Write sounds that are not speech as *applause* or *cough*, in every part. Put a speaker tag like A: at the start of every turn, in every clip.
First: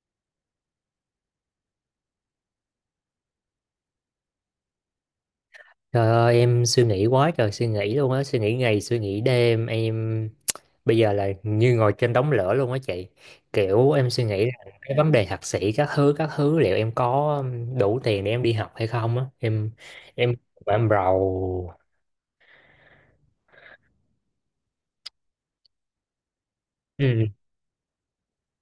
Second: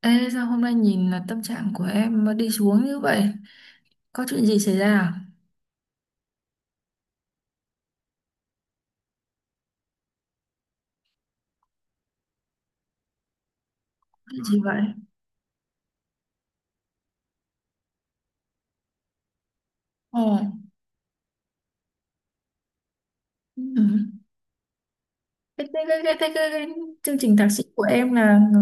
A: Ê, sao hôm nay nhìn là tâm trạng của em mà đi xuống như vậy? Có chuyện gì xảy ra à?
B: Trời ơi, em suy nghĩ quá trời suy nghĩ luôn á. Suy nghĩ ngày suy nghĩ đêm. Em bây giờ là như ngồi trên đống lửa luôn á chị. Kiểu em suy nghĩ
A: Chuyện
B: là
A: gì vậy?
B: cái vấn đề thạc sĩ các thứ các thứ. Liệu em có đủ tiền để em đi học hay không á.
A: Ồ.
B: Em em rầu.
A: Ừ. Cái chương
B: Ừ.
A: trình thạc sĩ của em là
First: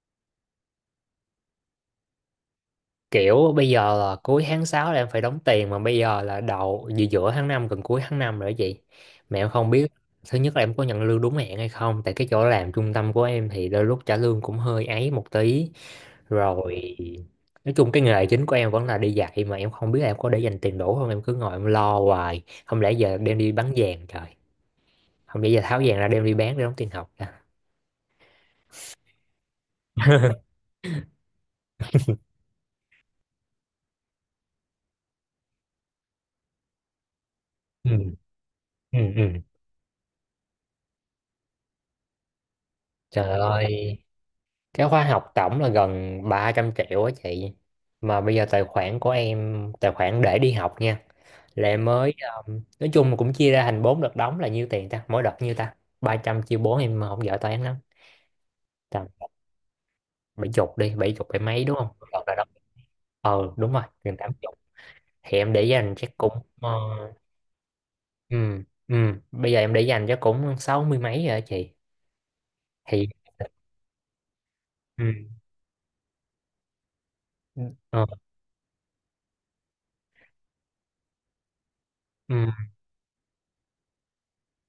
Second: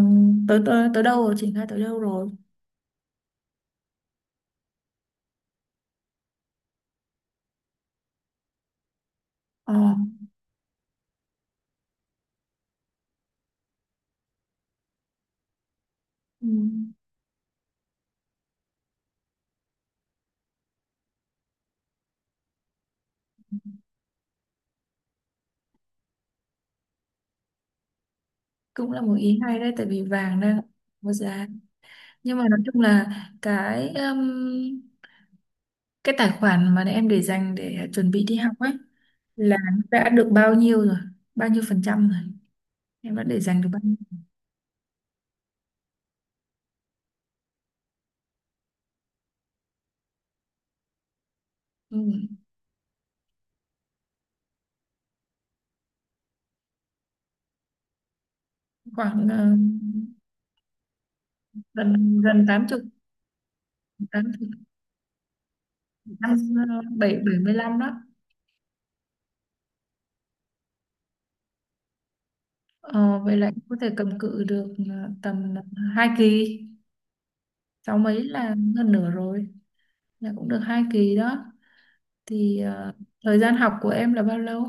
A: tới tới tới đâu rồi, triển khai tới đâu rồi?
B: Kiểu bây giờ là cuối tháng sáu là em phải đóng tiền. Mà bây giờ là đầu giữa giữa tháng 5 gần cuối tháng 5 rồi đó chị. Mà em không
A: Ồ.
B: biết. Thứ nhất là em có nhận lương đúng hẹn hay không. Tại cái chỗ làm trung tâm của em thì đôi lúc trả lương cũng hơi ấy một tí
A: Ừ.
B: rồi. Nói chung cái nghề chính của em vẫn là đi dạy, mà em không biết là em có để dành tiền đủ không. Em cứ ngồi em lo hoài, không lẽ giờ đem đi bán vàng trời. Không lẽ giờ tháo vàng ra đem đi bán để đóng tiền học ra.
A: Cũng là một ý hay đấy, tại vì vàng
B: *laughs*
A: đang có giá. Nhưng mà nói chung là cái um, cái tài khoản mà em để dành để chuẩn
B: Ừ,
A: bị đi học ấy
B: ừ, ừ.
A: là đã được bao nhiêu rồi? Bao nhiêu phần trăm rồi? Em đã
B: Trời
A: để dành được bao nhiêu?
B: ơi, cái khóa học tổng là gần 300 triệu á chị. Mà bây giờ tài khoản của em, tài khoản để đi học nha, là em
A: Ừ.
B: mới nói chung là cũng chia ra thành bốn đợt đóng, là nhiêu tiền ta, mỗi đợt nhiêu ta. Ba trăm chia bốn, em mà không giỏi toán lắm. Tầm
A: Khoảng
B: 70 đi, bảy chục bảy mấy đúng không, đợt
A: gần
B: là
A: gần
B: đóng.
A: tám chục,
B: Ờ đúng rồi, gần
A: 80,
B: 80. Thì em để dành chắc cũng,
A: năm,
B: ờ,
A: bảy bảy mươi lăm đó.
B: ừ, ừ, bây giờ em để dành chắc cũng sáu mươi mấy rồi á chị. Thì
A: Ờ, Vậy là em có thể cầm cự được
B: ừ.
A: tầm hai kỳ, sáu
B: ờ,
A: mấy là gần nửa rồi, là cũng được 2 kỳ đó.
B: ừ,
A: Thì thời gian học của em là bao lâu?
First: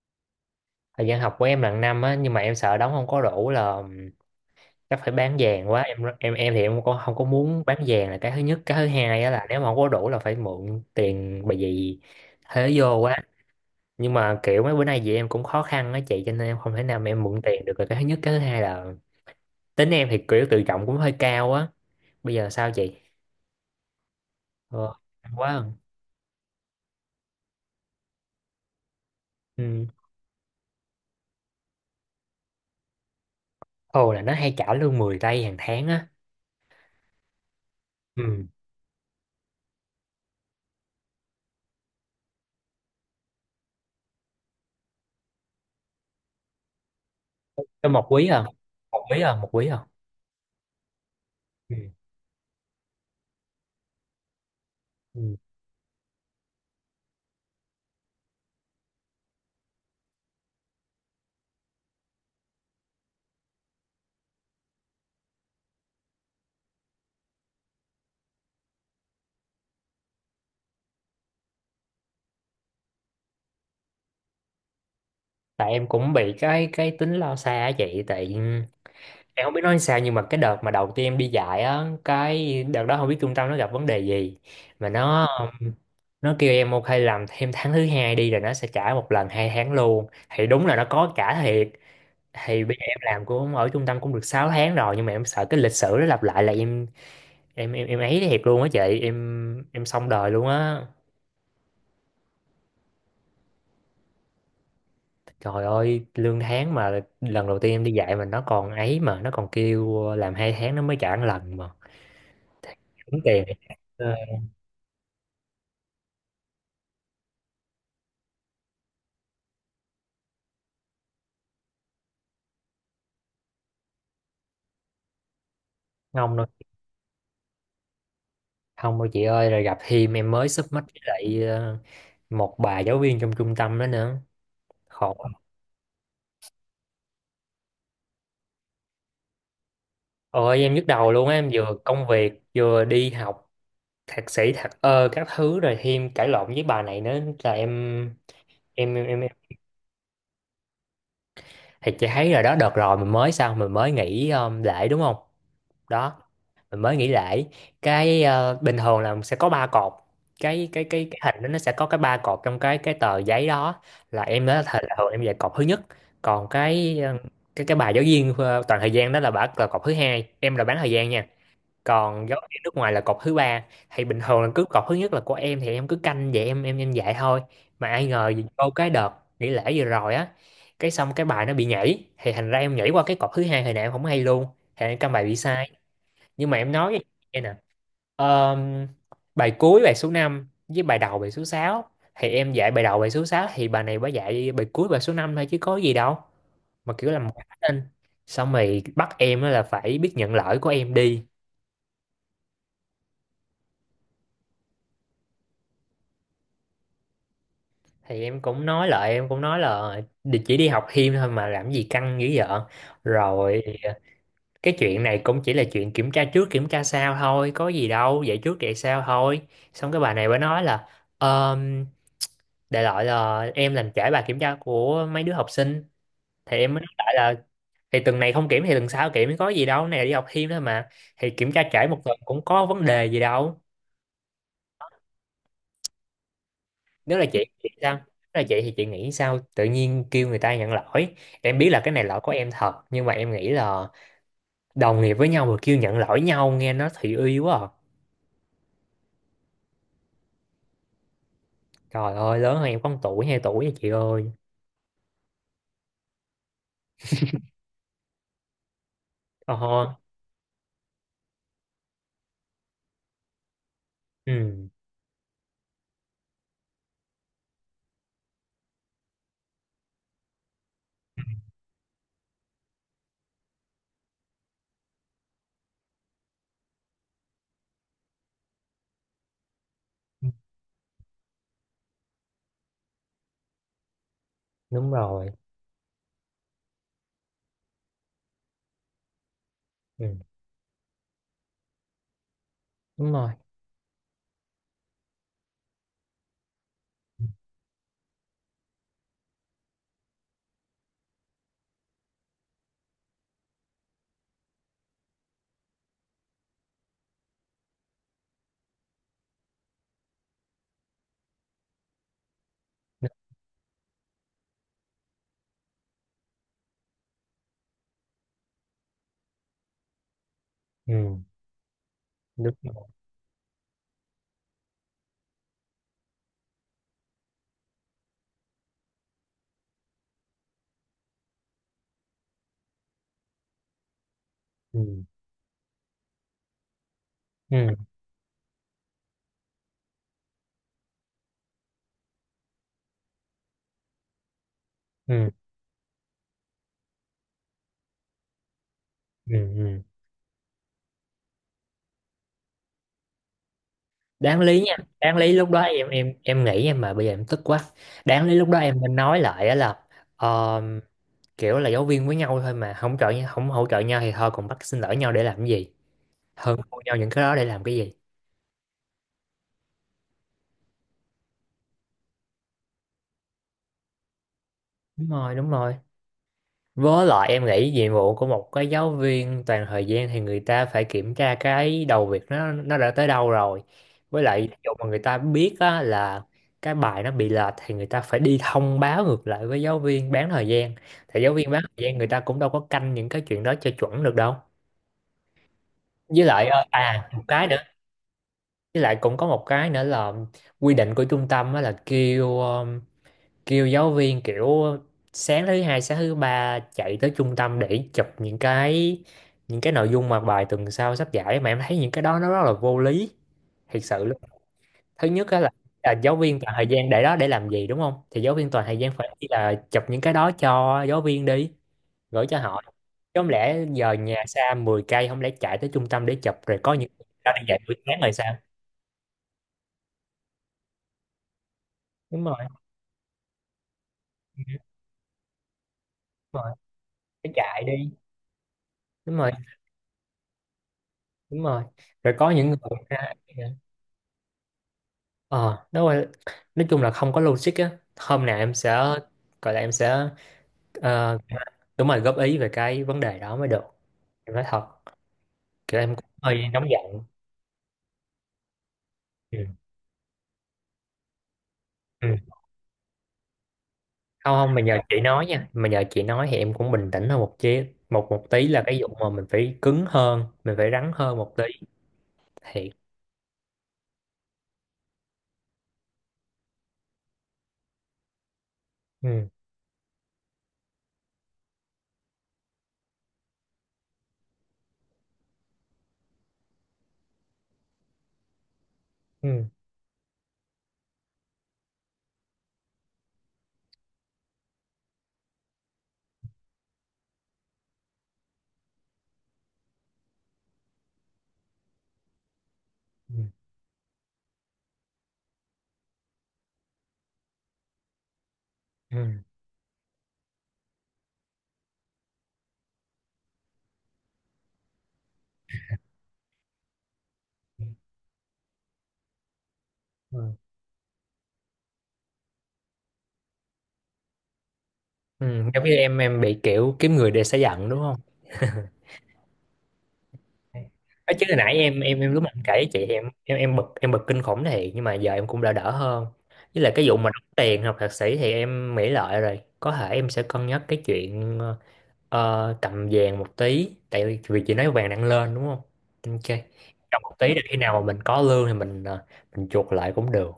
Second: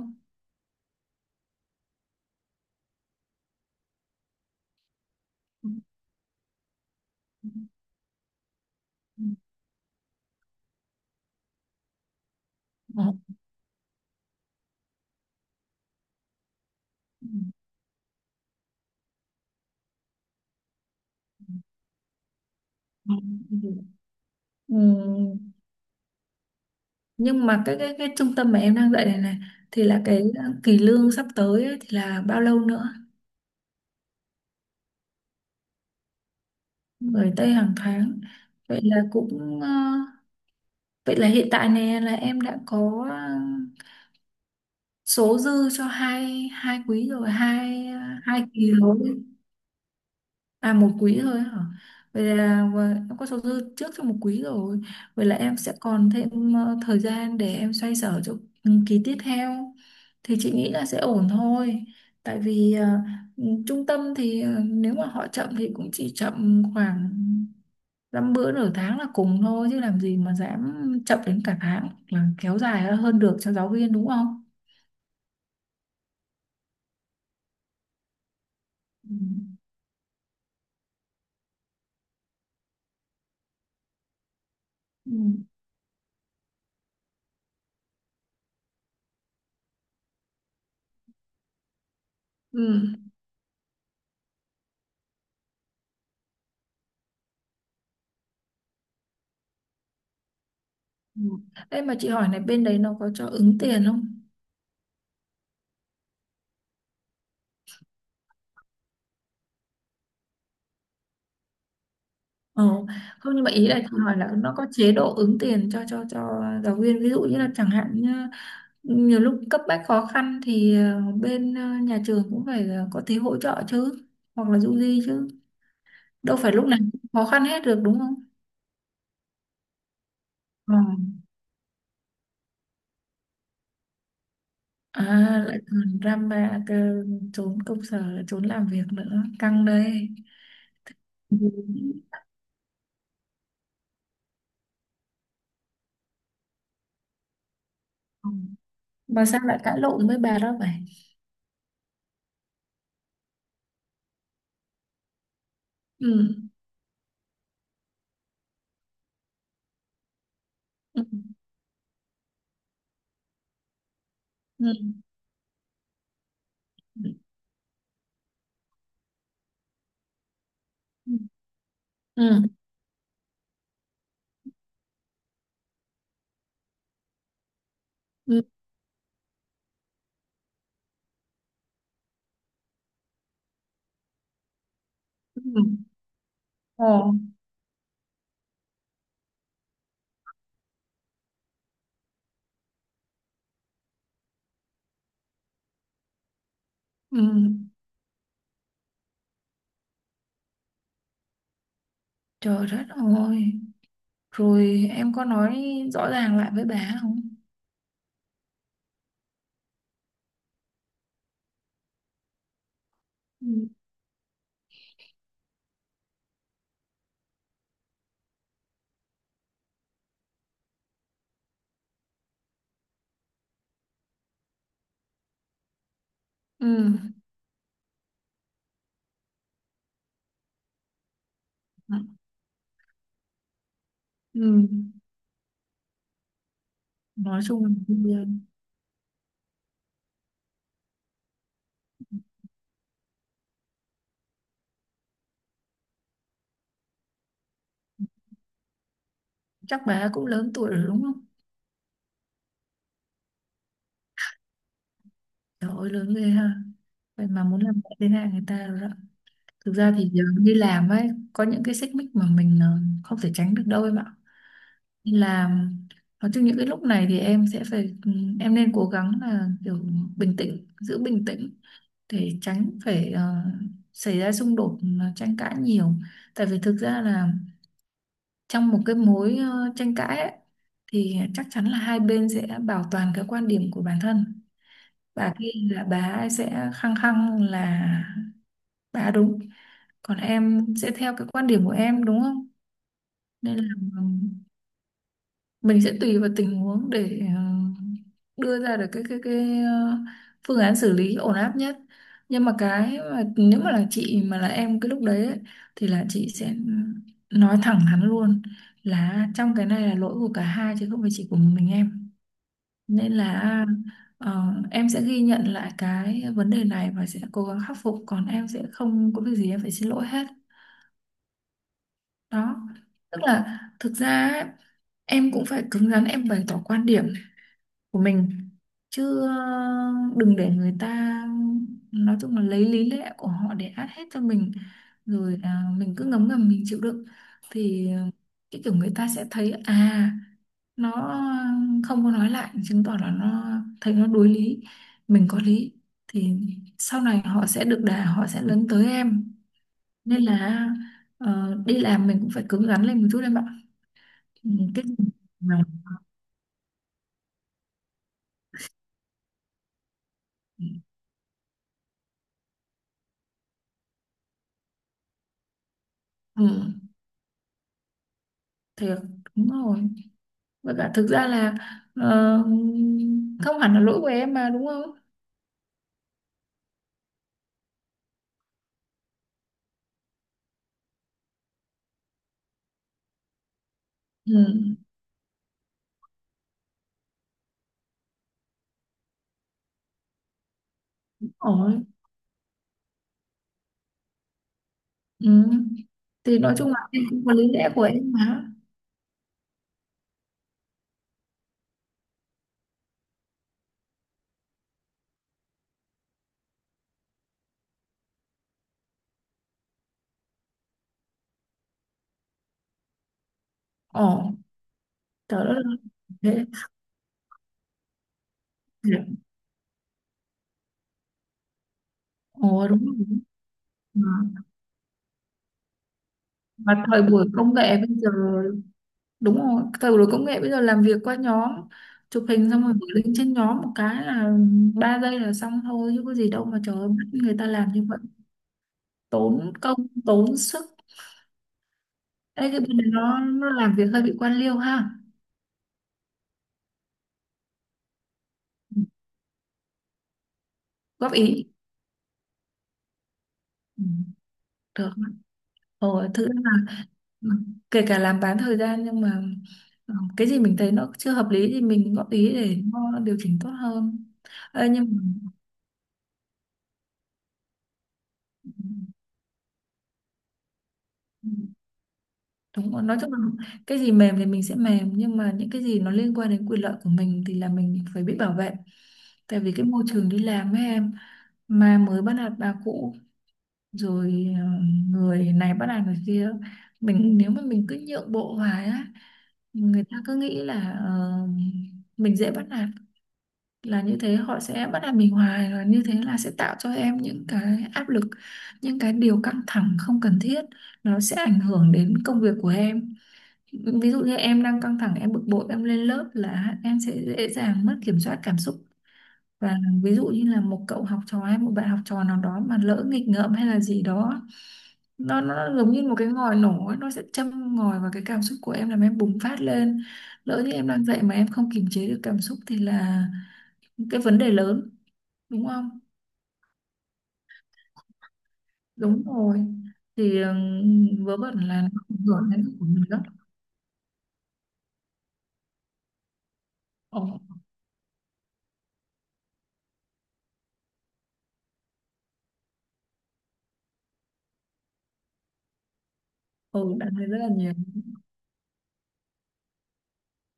B: thời gian học của em là năm á, nhưng mà em sợ đóng không có đủ, là chắc phải bán vàng quá. Em thì em không có muốn bán vàng là cái thứ nhất. Cái thứ hai á là nếu mà không có đủ là phải mượn tiền, bởi vì thế vô
A: Ờ.
B: quá. Nhưng mà kiểu mấy bữa nay chị em cũng khó khăn á chị, cho nên em không thể nào mà em mượn tiền được. Rồi cái thứ nhất, cái thứ hai là tính em thì kiểu tự trọng cũng hơi cao á. Bây giờ sao chị?
A: Ừ.
B: Ờ, hay quá à.
A: Nhưng mà cái trung tâm mà em đang dạy này này thì
B: Ừ.
A: là cái kỳ lương sắp tới ấy, thì là bao lâu nữa?
B: Ồ, là nó hay trả lương 10 tây hàng tháng á.
A: Gửi Tây hàng tháng.
B: Ừ.
A: Vậy là cũng ờ, Vậy là hiện tại này là em đã có số dư cho hai hai quý rồi, hai
B: Cho
A: ờ,
B: một quý à,
A: hai kỳ
B: một quý
A: rồi.
B: à, một quý à.
A: À, một quý thôi hả?
B: Ừ.
A: Vậy là em có số dư trước cho một quý rồi.
B: Ừ.
A: Vậy là em sẽ còn thêm thời gian để em xoay sở cho kỳ tiếp theo. Thì chị nghĩ là sẽ ổn thôi. Tại vì trung tâm thì nếu mà họ chậm thì cũng chỉ chậm khoảng dăm bữa nửa tháng là cùng thôi, chứ làm gì mà dám chậm đến cả tháng hoặc là kéo dài hơn được cho giáo viên đúng không?
B: Tại em cũng bị cái tính lo xa á chị, tại
A: Ừ.
B: em không biết nói sao, nhưng mà cái đợt mà đầu tiên em đi dạy á, cái đợt đó không biết trung tâm nó gặp vấn đề gì mà
A: Ừ.
B: nó kêu em ok làm thêm tháng thứ hai đi rồi nó sẽ trả một lần 2 tháng luôn, thì đúng là nó có trả thiệt. Thì bây giờ
A: Ừ.
B: em làm cũng ở trung tâm cũng được 6 tháng rồi, nhưng mà em sợ cái lịch sử nó lặp lại, là em ấy thiệt luôn á chị. Em xong đời luôn á.
A: Ừ. Ê, mà chị hỏi này, bên đấy nó có cho ứng tiền không?
B: Trời ơi, lương tháng mà lần đầu tiên em đi dạy mà nó còn ấy, mà nó còn kêu làm hai tháng nó mới trả một lần mà.
A: Ờ,
B: Đúng
A: không,
B: tiền.
A: nhưng mà ý là chị
B: Ờ,
A: hỏi là nó có chế độ ứng tiền cho giáo viên, ví dụ như là chẳng hạn như nhiều lúc cấp bách khó khăn thì bên nhà trường cũng phải có tí hỗ trợ chứ, hoặc là du di chứ,
B: không
A: đâu
B: đâu,
A: phải lúc nào cũng khó khăn hết được đúng không?
B: không đâu chị ơi. Rồi gặp thêm em mới sub mắt, với lại một bà giáo viên trong trung tâm đó nữa.
A: À,
B: Khổ.
A: lại còn drama cơ, trốn công sở, trốn làm việc nữa. Căng đây.
B: Ôi em nhức đầu luôn á, em vừa
A: Ừ.
B: công việc vừa đi học thạc sĩ thạc ơ các thứ rồi thêm cãi lộn với bà này nữa là em
A: Ừ.
B: em em
A: Mà
B: em
A: sao lại cãi lộn với bà đó vậy?
B: Thì chị thấy rồi đó, đợt rồi mình mới, sao mình mới nghỉ lễ đúng không. Đó,
A: Ừ.
B: mình mới nghỉ lễ. Bình thường là sẽ có ba cột. cái cái
A: Ừ.
B: cái cái hình đó nó sẽ có cái ba cột trong cái tờ giấy đó, là em đó,
A: Ừ.
B: là thường em dạy cột thứ nhất. Còn cái bài giáo viên toàn thời gian đó là bả, là cột thứ hai. Em là bán thời gian
A: Ừ.
B: nha. Còn giáo
A: Ừ.
B: viên nước ngoài là cột thứ ba. Thì bình thường là cứ cột thứ nhất là của em, thì em cứ canh vậy em em dạy thôi. Mà ai ngờ
A: Ừ.
B: vô cái đợt nghỉ lễ vừa rồi á, cái xong cái bài nó bị nhảy thì thành ra em nhảy qua cái cột thứ hai, hồi nãy em không hay luôn, thì em căn bài bị
A: Ừ.
B: sai. Nhưng mà em nói với chị
A: Ồ.
B: nghe nè: "Ờm, Bài cuối bài số 5 với bài đầu bài số sáu, thì em dạy bài đầu bài số sáu, thì bà này bà dạy bài cuối bài số 5 thôi chứ có gì đâu, mà kiểu
A: Ừ.
B: làm quá lên. Xong rồi bắt em á là phải biết nhận lỗi của em đi.
A: Trời đất ơi. Rồi em có nói rõ ràng lại với bà không?
B: Thì em cũng nói lại, em cũng nói là chỉ đi học thêm thôi mà làm gì căng dữ vậy.
A: Ừ.
B: Rồi cái chuyện này cũng chỉ là chuyện kiểm tra trước kiểm tra sau thôi, có gì đâu, dạy trước dạy sau thôi. Xong cái bà này mới nói là um, đại loại là em làm trễ bài kiểm tra của mấy đứa học sinh. Thì em mới
A: Ừ.
B: nói lại là thì tuần này không kiểm thì tuần sau kiểm có gì đâu, này là đi học thêm thôi mà, thì kiểm tra trễ
A: Ừ.
B: 1 tuần cũng có vấn đề gì đâu.
A: Ừ.
B: nếu là
A: Nói
B: chị
A: chung
B: chị
A: là
B: sao
A: bây
B: Nếu
A: giờ
B: là chị thì chị nghĩ sao, tự nhiên kêu người ta nhận lỗi. Em biết là cái này lỗi của em thật, nhưng mà em nghĩ là đồng nghiệp với nhau mà kêu nhận lỗi nhau nghe nó thị uy quá à.
A: chắc bà cũng lớn tuổi rồi đúng không?
B: Trời ơi, lớn hơn em có 1 tuổi 2 tuổi nha chị ơi.
A: Trời ơi lớn ghê ha. Vậy mà muốn làm mẹ thế này người ta rồi đó.
B: Ờ
A: Thực ra
B: ha.
A: thì giờ đi làm ấy có những cái xích mích mà mình không thể tránh được đâu em ạ.
B: Ừ
A: Đi làm nói chung những cái lúc này thì em sẽ phải em nên cố gắng là kiểu bình tĩnh, giữ bình tĩnh, để tránh phải xảy ra xung đột, tranh cãi nhiều. Tại vì thực ra là trong một cái mối tranh cãi ấy, thì chắc chắn là hai bên sẽ bảo toàn cái quan điểm của bản thân.
B: đúng rồi.
A: Bà kia là bà ấy sẽ khăng khăng là bà đúng,
B: Ừ
A: còn em sẽ theo cái quan điểm của em đúng không,
B: đúng rồi.
A: nên là ừm, mình sẽ tùy vào tình huống để đưa ra được cái phương án xử lý ổn áp nhất, nhưng mà cái mà nếu mà là chị mà là em cái lúc đấy ấy, thì là chị sẽ nói thẳng hắn luôn, là trong cái này là lỗi của cả hai chứ không phải chỉ của mình em,
B: Ừ.
A: nên là em sẽ ghi nhận lại cái vấn đề này và sẽ cố gắng khắc phục, còn em sẽ không có việc gì em phải xin lỗi hết.
B: Ừ, đúng
A: Đó,
B: rồi.
A: tức là thực ra ấy, em cũng phải cứng rắn, em bày tỏ quan điểm của mình chứ, đừng để người ta, nói chung là lấy lý lẽ của họ để át hết cho mình,
B: Ừ,
A: rồi mình cứ ngấm ngầm mình chịu đựng
B: ừ,
A: thì cái kiểu người ta sẽ thấy nó không có nói lại, chứng tỏ là nó thấy nó đối lý, mình
B: ừ,
A: có lý, thì sau này họ sẽ được đà họ sẽ lấn tới
B: ừ,
A: em,
B: ừ.
A: nên là đi làm mình cũng phải cứng rắn lên một chút em ạ.
B: Đáng
A: Ừ,
B: lý nha,
A: cái gì
B: đáng lý lúc
A: mà
B: đó em em nghĩ em, mà bây giờ em tức quá. Đáng lý lúc đó em nên nói lại á, là ờ, kiểu là giáo viên với nhau thôi mà không hỗ trợ nhau thì thôi, còn bắt xin lỗi nhau để làm cái gì,
A: ừ,
B: hơn thua nhau những cái đó để làm cái gì.
A: thiệt, đúng rồi. Và cả thực ra là ờ, không hẳn là lỗi của em mà đúng không.
B: Đúng rồi, đúng rồi. Với lại em nghĩ nhiệm vụ của một cái giáo viên toàn thời gian thì người ta phải kiểm tra cái đầu việc nó đã tới đâu rồi. Với lại ví dụ
A: Ừ,
B: mà người ta biết á, là cái bài nó bị lệch thì người ta phải đi thông báo ngược lại với giáo viên bán thời gian. Thì giáo viên bán thời
A: ổn.
B: gian người ta cũng đâu có canh những cái chuyện đó cho chuẩn được đâu.
A: Ừ.
B: Với
A: Thì
B: lại
A: nói chung là em
B: à một
A: cũng có
B: cái
A: lý
B: nữa,
A: lẽ của em mà.
B: với lại cũng có một cái nữa là quy định của trung tâm á, là kêu giáo viên kiểu sáng thứ hai sáng thứ ba chạy tới trung tâm để chụp những cái nội dung mà bài tuần sau sắp giải, mà em thấy những cái đó nó rất là vô lý, thiệt sự luôn.
A: Ổn.
B: Thứ nhất á
A: Trời
B: là,
A: đất ơi.
B: giáo viên
A: Thế.
B: toàn thời gian để đó để làm gì đúng không, thì giáo viên toàn thời gian phải đi là chụp những cái đó cho giáo viên đi gửi cho họ
A: Ồ, đúng rồi.
B: chứ. Không lẽ giờ
A: mà,
B: nhà xa 10 cây, không lẽ chạy tới trung tâm để chụp, rồi có
A: mà
B: những,
A: thời buổi
B: đó đi
A: công
B: dạy buổi
A: nghệ bây
B: sáng
A: giờ,
B: rồi sao.
A: đúng rồi, thời buổi công nghệ bây giờ làm việc qua nhóm,
B: Đúng
A: chụp
B: rồi,
A: hình xong rồi gửi link trên nhóm một cái là
B: đúng
A: 3 giây là xong thôi, chứ có gì đâu
B: rồi,
A: mà, trời ơi, bắt
B: phải
A: người ta
B: chạy
A: làm như
B: đi.
A: vậy,
B: Đúng rồi,
A: tốn công tốn sức.
B: đúng rồi. Rồi có
A: Ê,
B: những người
A: cái bên này
B: ra.
A: nó làm việc hơi bị quan liêu ha.
B: Ờ, đúng rồi. Nói chung là không có logic á. Hôm nào em sẽ
A: Ừ,
B: gọi là em sẽ,
A: góp
B: ờ,
A: ý.
B: đúng rồi góp ý về cái vấn đề đó mới được.
A: Ừ,
B: Em nói thật,
A: được
B: kiểu em cũng
A: rồi, thực ra
B: hơi nóng
A: là
B: giận.
A: kể cả làm bán thời gian nhưng mà
B: Ừ.
A: cái gì mình thấy nó chưa hợp lý thì mình
B: Ừ.
A: góp ý để nó điều chỉnh tốt hơn.
B: Không, không, mà
A: Ê,
B: nhờ
A: nhưng
B: chị nói nha. Mà nhờ chị nói thì em cũng bình tĩnh hơn một chí một một tí, là cái vụ mà mình phải cứng hơn, mình phải rắn hơn một tí.
A: mà
B: Thiệt.
A: đúng rồi. Nói chung là cái gì mềm thì mình sẽ mềm, nhưng mà những cái gì nó liên quan đến quyền lợi của mình thì là mình phải biết bảo vệ.
B: Ừ.
A: Tại vì cái môi trường đi làm với em mà mới bắt nạt bà cũ, rồi người này bắt nạt người kia, mình nếu mà mình cứ nhượng bộ hoài á,
B: Ừ.
A: người ta cứ nghĩ là mình dễ bắt nạt, là như thế họ sẽ bắt nạt mình hoài và như thế là sẽ tạo cho em những cái áp lực, những cái điều căng thẳng không cần thiết, nó sẽ ảnh hưởng đến công việc của em.
B: Ừ.
A: Ví dụ như em đang căng thẳng em bực bội em lên lớp là em sẽ dễ dàng mất kiểm soát cảm xúc,
B: Ừ.
A: và ví dụ như là một cậu học trò hay một bạn học trò nào đó mà lỡ nghịch ngợm hay là gì đó, nó giống như một cái ngòi nổ ấy, nó sẽ châm
B: Ừ.
A: ngòi vào cái cảm xúc của em làm em bùng phát lên.
B: Ừ.
A: Lỡ như em đang dạy mà em không kiềm chế được cảm xúc thì là cái vấn đề lớn,
B: Ừ,
A: đúng
B: giống như
A: không?
B: em bị kiểu kiếm người để xả giận đúng không?
A: Đúng rồi. Thì
B: Ở
A: vớ
B: chứ
A: vẩn
B: hồi nãy
A: là
B: em
A: nó ảnh
B: em em lúc mà
A: hưởng
B: em kể
A: đến của
B: với chị
A: mình đó.
B: em bực, em bực kinh khủng thiệt, nhưng mà giờ em cũng đã đỡ hơn. Với lại cái vụ
A: Ồ.
B: mà đóng tiền học thạc sĩ thì em nghĩ lại rồi, có thể em sẽ cân nhắc cái chuyện cầm vàng một tí, tại vì vì chị nói vàng đang lên đúng không. Ok.
A: Ừ, đã
B: Cầm
A: thấy
B: một
A: rất là
B: tí để
A: nhiều.
B: khi nào mà mình có lương thì mình chuộc lại cũng được.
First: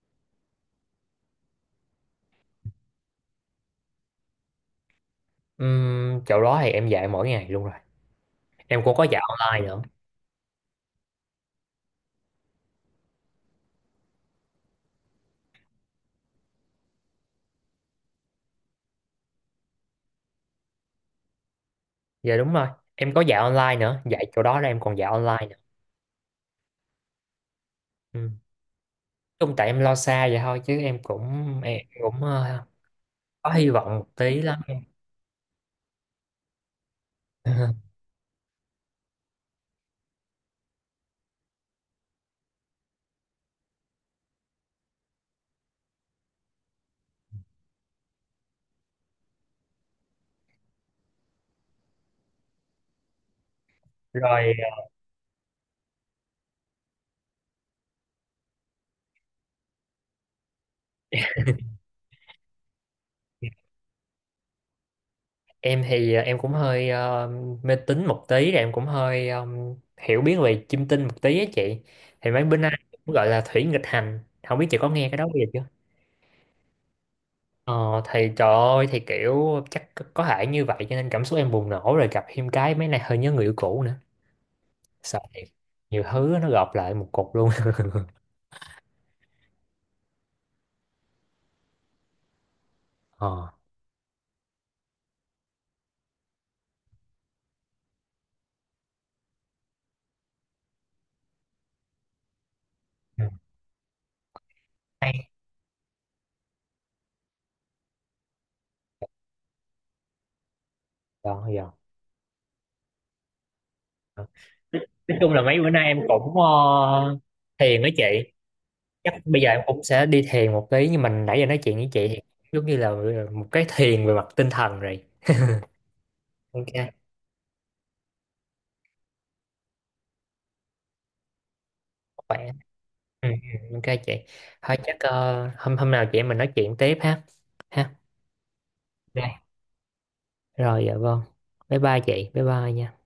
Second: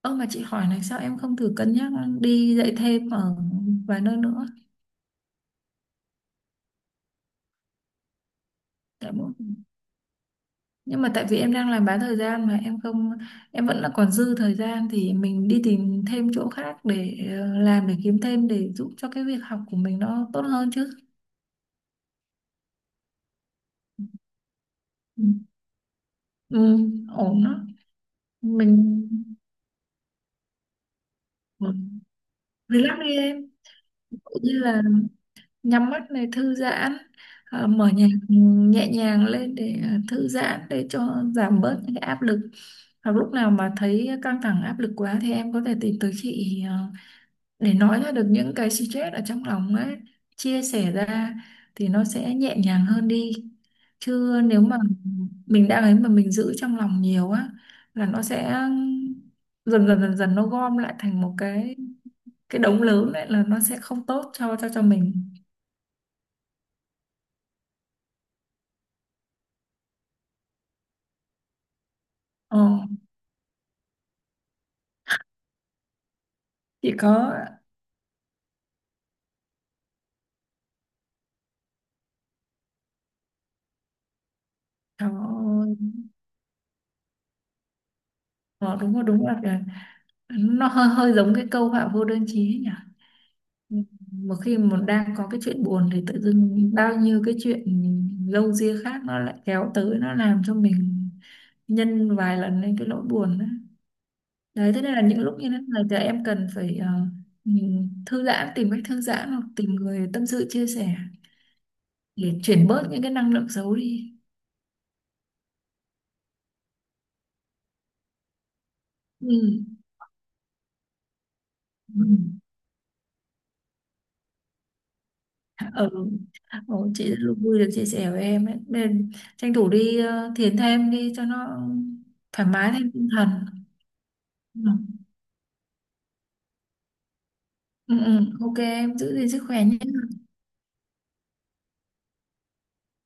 A: Ơ, mà chị hỏi này, sao em không thử cân nhắc đi dạy thêm ở vài nơi nữa?
B: Chỗ đó thì em dạy mỗi ngày luôn rồi, em cũng có
A: Tại
B: dạy
A: mỗi,
B: online nữa.
A: nhưng mà tại vì em đang làm bán thời gian mà em không, em vẫn là còn dư thời gian thì mình đi tìm thêm chỗ khác để làm để kiếm thêm, để giúp cho cái việc học của mình nó tốt hơn chứ.
B: Dạ đúng rồi, em có dạy online nữa, dạy chỗ đó là em còn dạy
A: Ừ,
B: online nữa.
A: ừ, ổn đó.
B: Ừ.
A: Mình.
B: Chung tại em lo xa vậy thôi, chứ em cũng
A: Ừ,
B: em cũng ờ,
A: relax đi em.
B: có hy vọng một
A: Tự
B: tí
A: nhiên
B: lắm
A: là
B: em.
A: nhắm mắt này thư giãn, mở
B: *laughs*
A: nhạc nhẹ nhàng lên để thư giãn để cho giảm bớt những cái áp lực, hoặc lúc nào mà thấy căng thẳng áp lực quá thì em có thể tìm tới chị để nói ra được những cái stress ở trong lòng ấy, chia sẻ ra thì nó sẽ nhẹ nhàng hơn đi, chứ
B: Rồi
A: nếu mà mình đang ấy mà mình giữ trong lòng nhiều á là nó sẽ dần dần dần dần nó gom lại thành một cái đống lớn đấy là nó sẽ không tốt cho mình.
B: em thì em cũng hơi mê tín một tí, rồi em cũng hơi hiểu biết về chiêm tinh một tí á chị. Thì mấy
A: Ờ.
B: bên anh cũng gọi là thủy nghịch hành, không biết chị có nghe cái đó bao giờ chưa.
A: Chị có.
B: Ờ thì trời ơi, thì kiểu chắc có thể như vậy, cho nên cảm xúc em bùng nổ, rồi gặp thêm cái mấy này hơi nhớ người yêu cũ nữa. Sợ thiệt,
A: Cháu.
B: nhiều thứ nó gộp lại một cục luôn.
A: Ờ, đúng rồi, đúng là nó hơi hơi giống cái câu họa vô đơn chí ấy nhỉ,
B: *laughs* ờ
A: một khi mà đang có cái chuyện buồn thì tự dưng bao nhiêu cái chuyện râu ria khác nó lại kéo tới, nó làm cho mình nhân vài lần lên cái nỗi
B: ừ.
A: buồn đó. Đấy thế nên là những
B: Hay
A: lúc như thế này thì em cần phải nhìn thư giãn, tìm cách thư giãn, hoặc tìm người tâm sự chia sẻ
B: rồi.
A: để chuyển bớt những cái năng lượng xấu đi.
B: Ờ, nói chung là mấy bữa nay em cũng thiền với chị, chắc bây giờ em
A: Ừ.
B: cũng sẽ đi thiền một tí, nhưng mình nãy giờ nói chuyện với
A: Ừ.
B: chị thì giống như là một cái thiền về mặt tinh thần rồi.
A: Ừ.
B: Ok
A: Ồ, chị rất là vui được chia sẻ với em ấy. Nên tranh thủ đi thiền thêm đi cho nó
B: khỏe.
A: thoải mái thêm tinh
B: Ừ,
A: thần.
B: ừ, ok chị.
A: Ừ.
B: Thôi chắc hôm hôm nào chị em mình nói chuyện tiếp ha. Ha.
A: Ừ, ừ. OK em giữ gìn
B: Đây
A: sức khỏe nhé.
B: rồi, dạ vâng, bye bye chị, bye bye nha.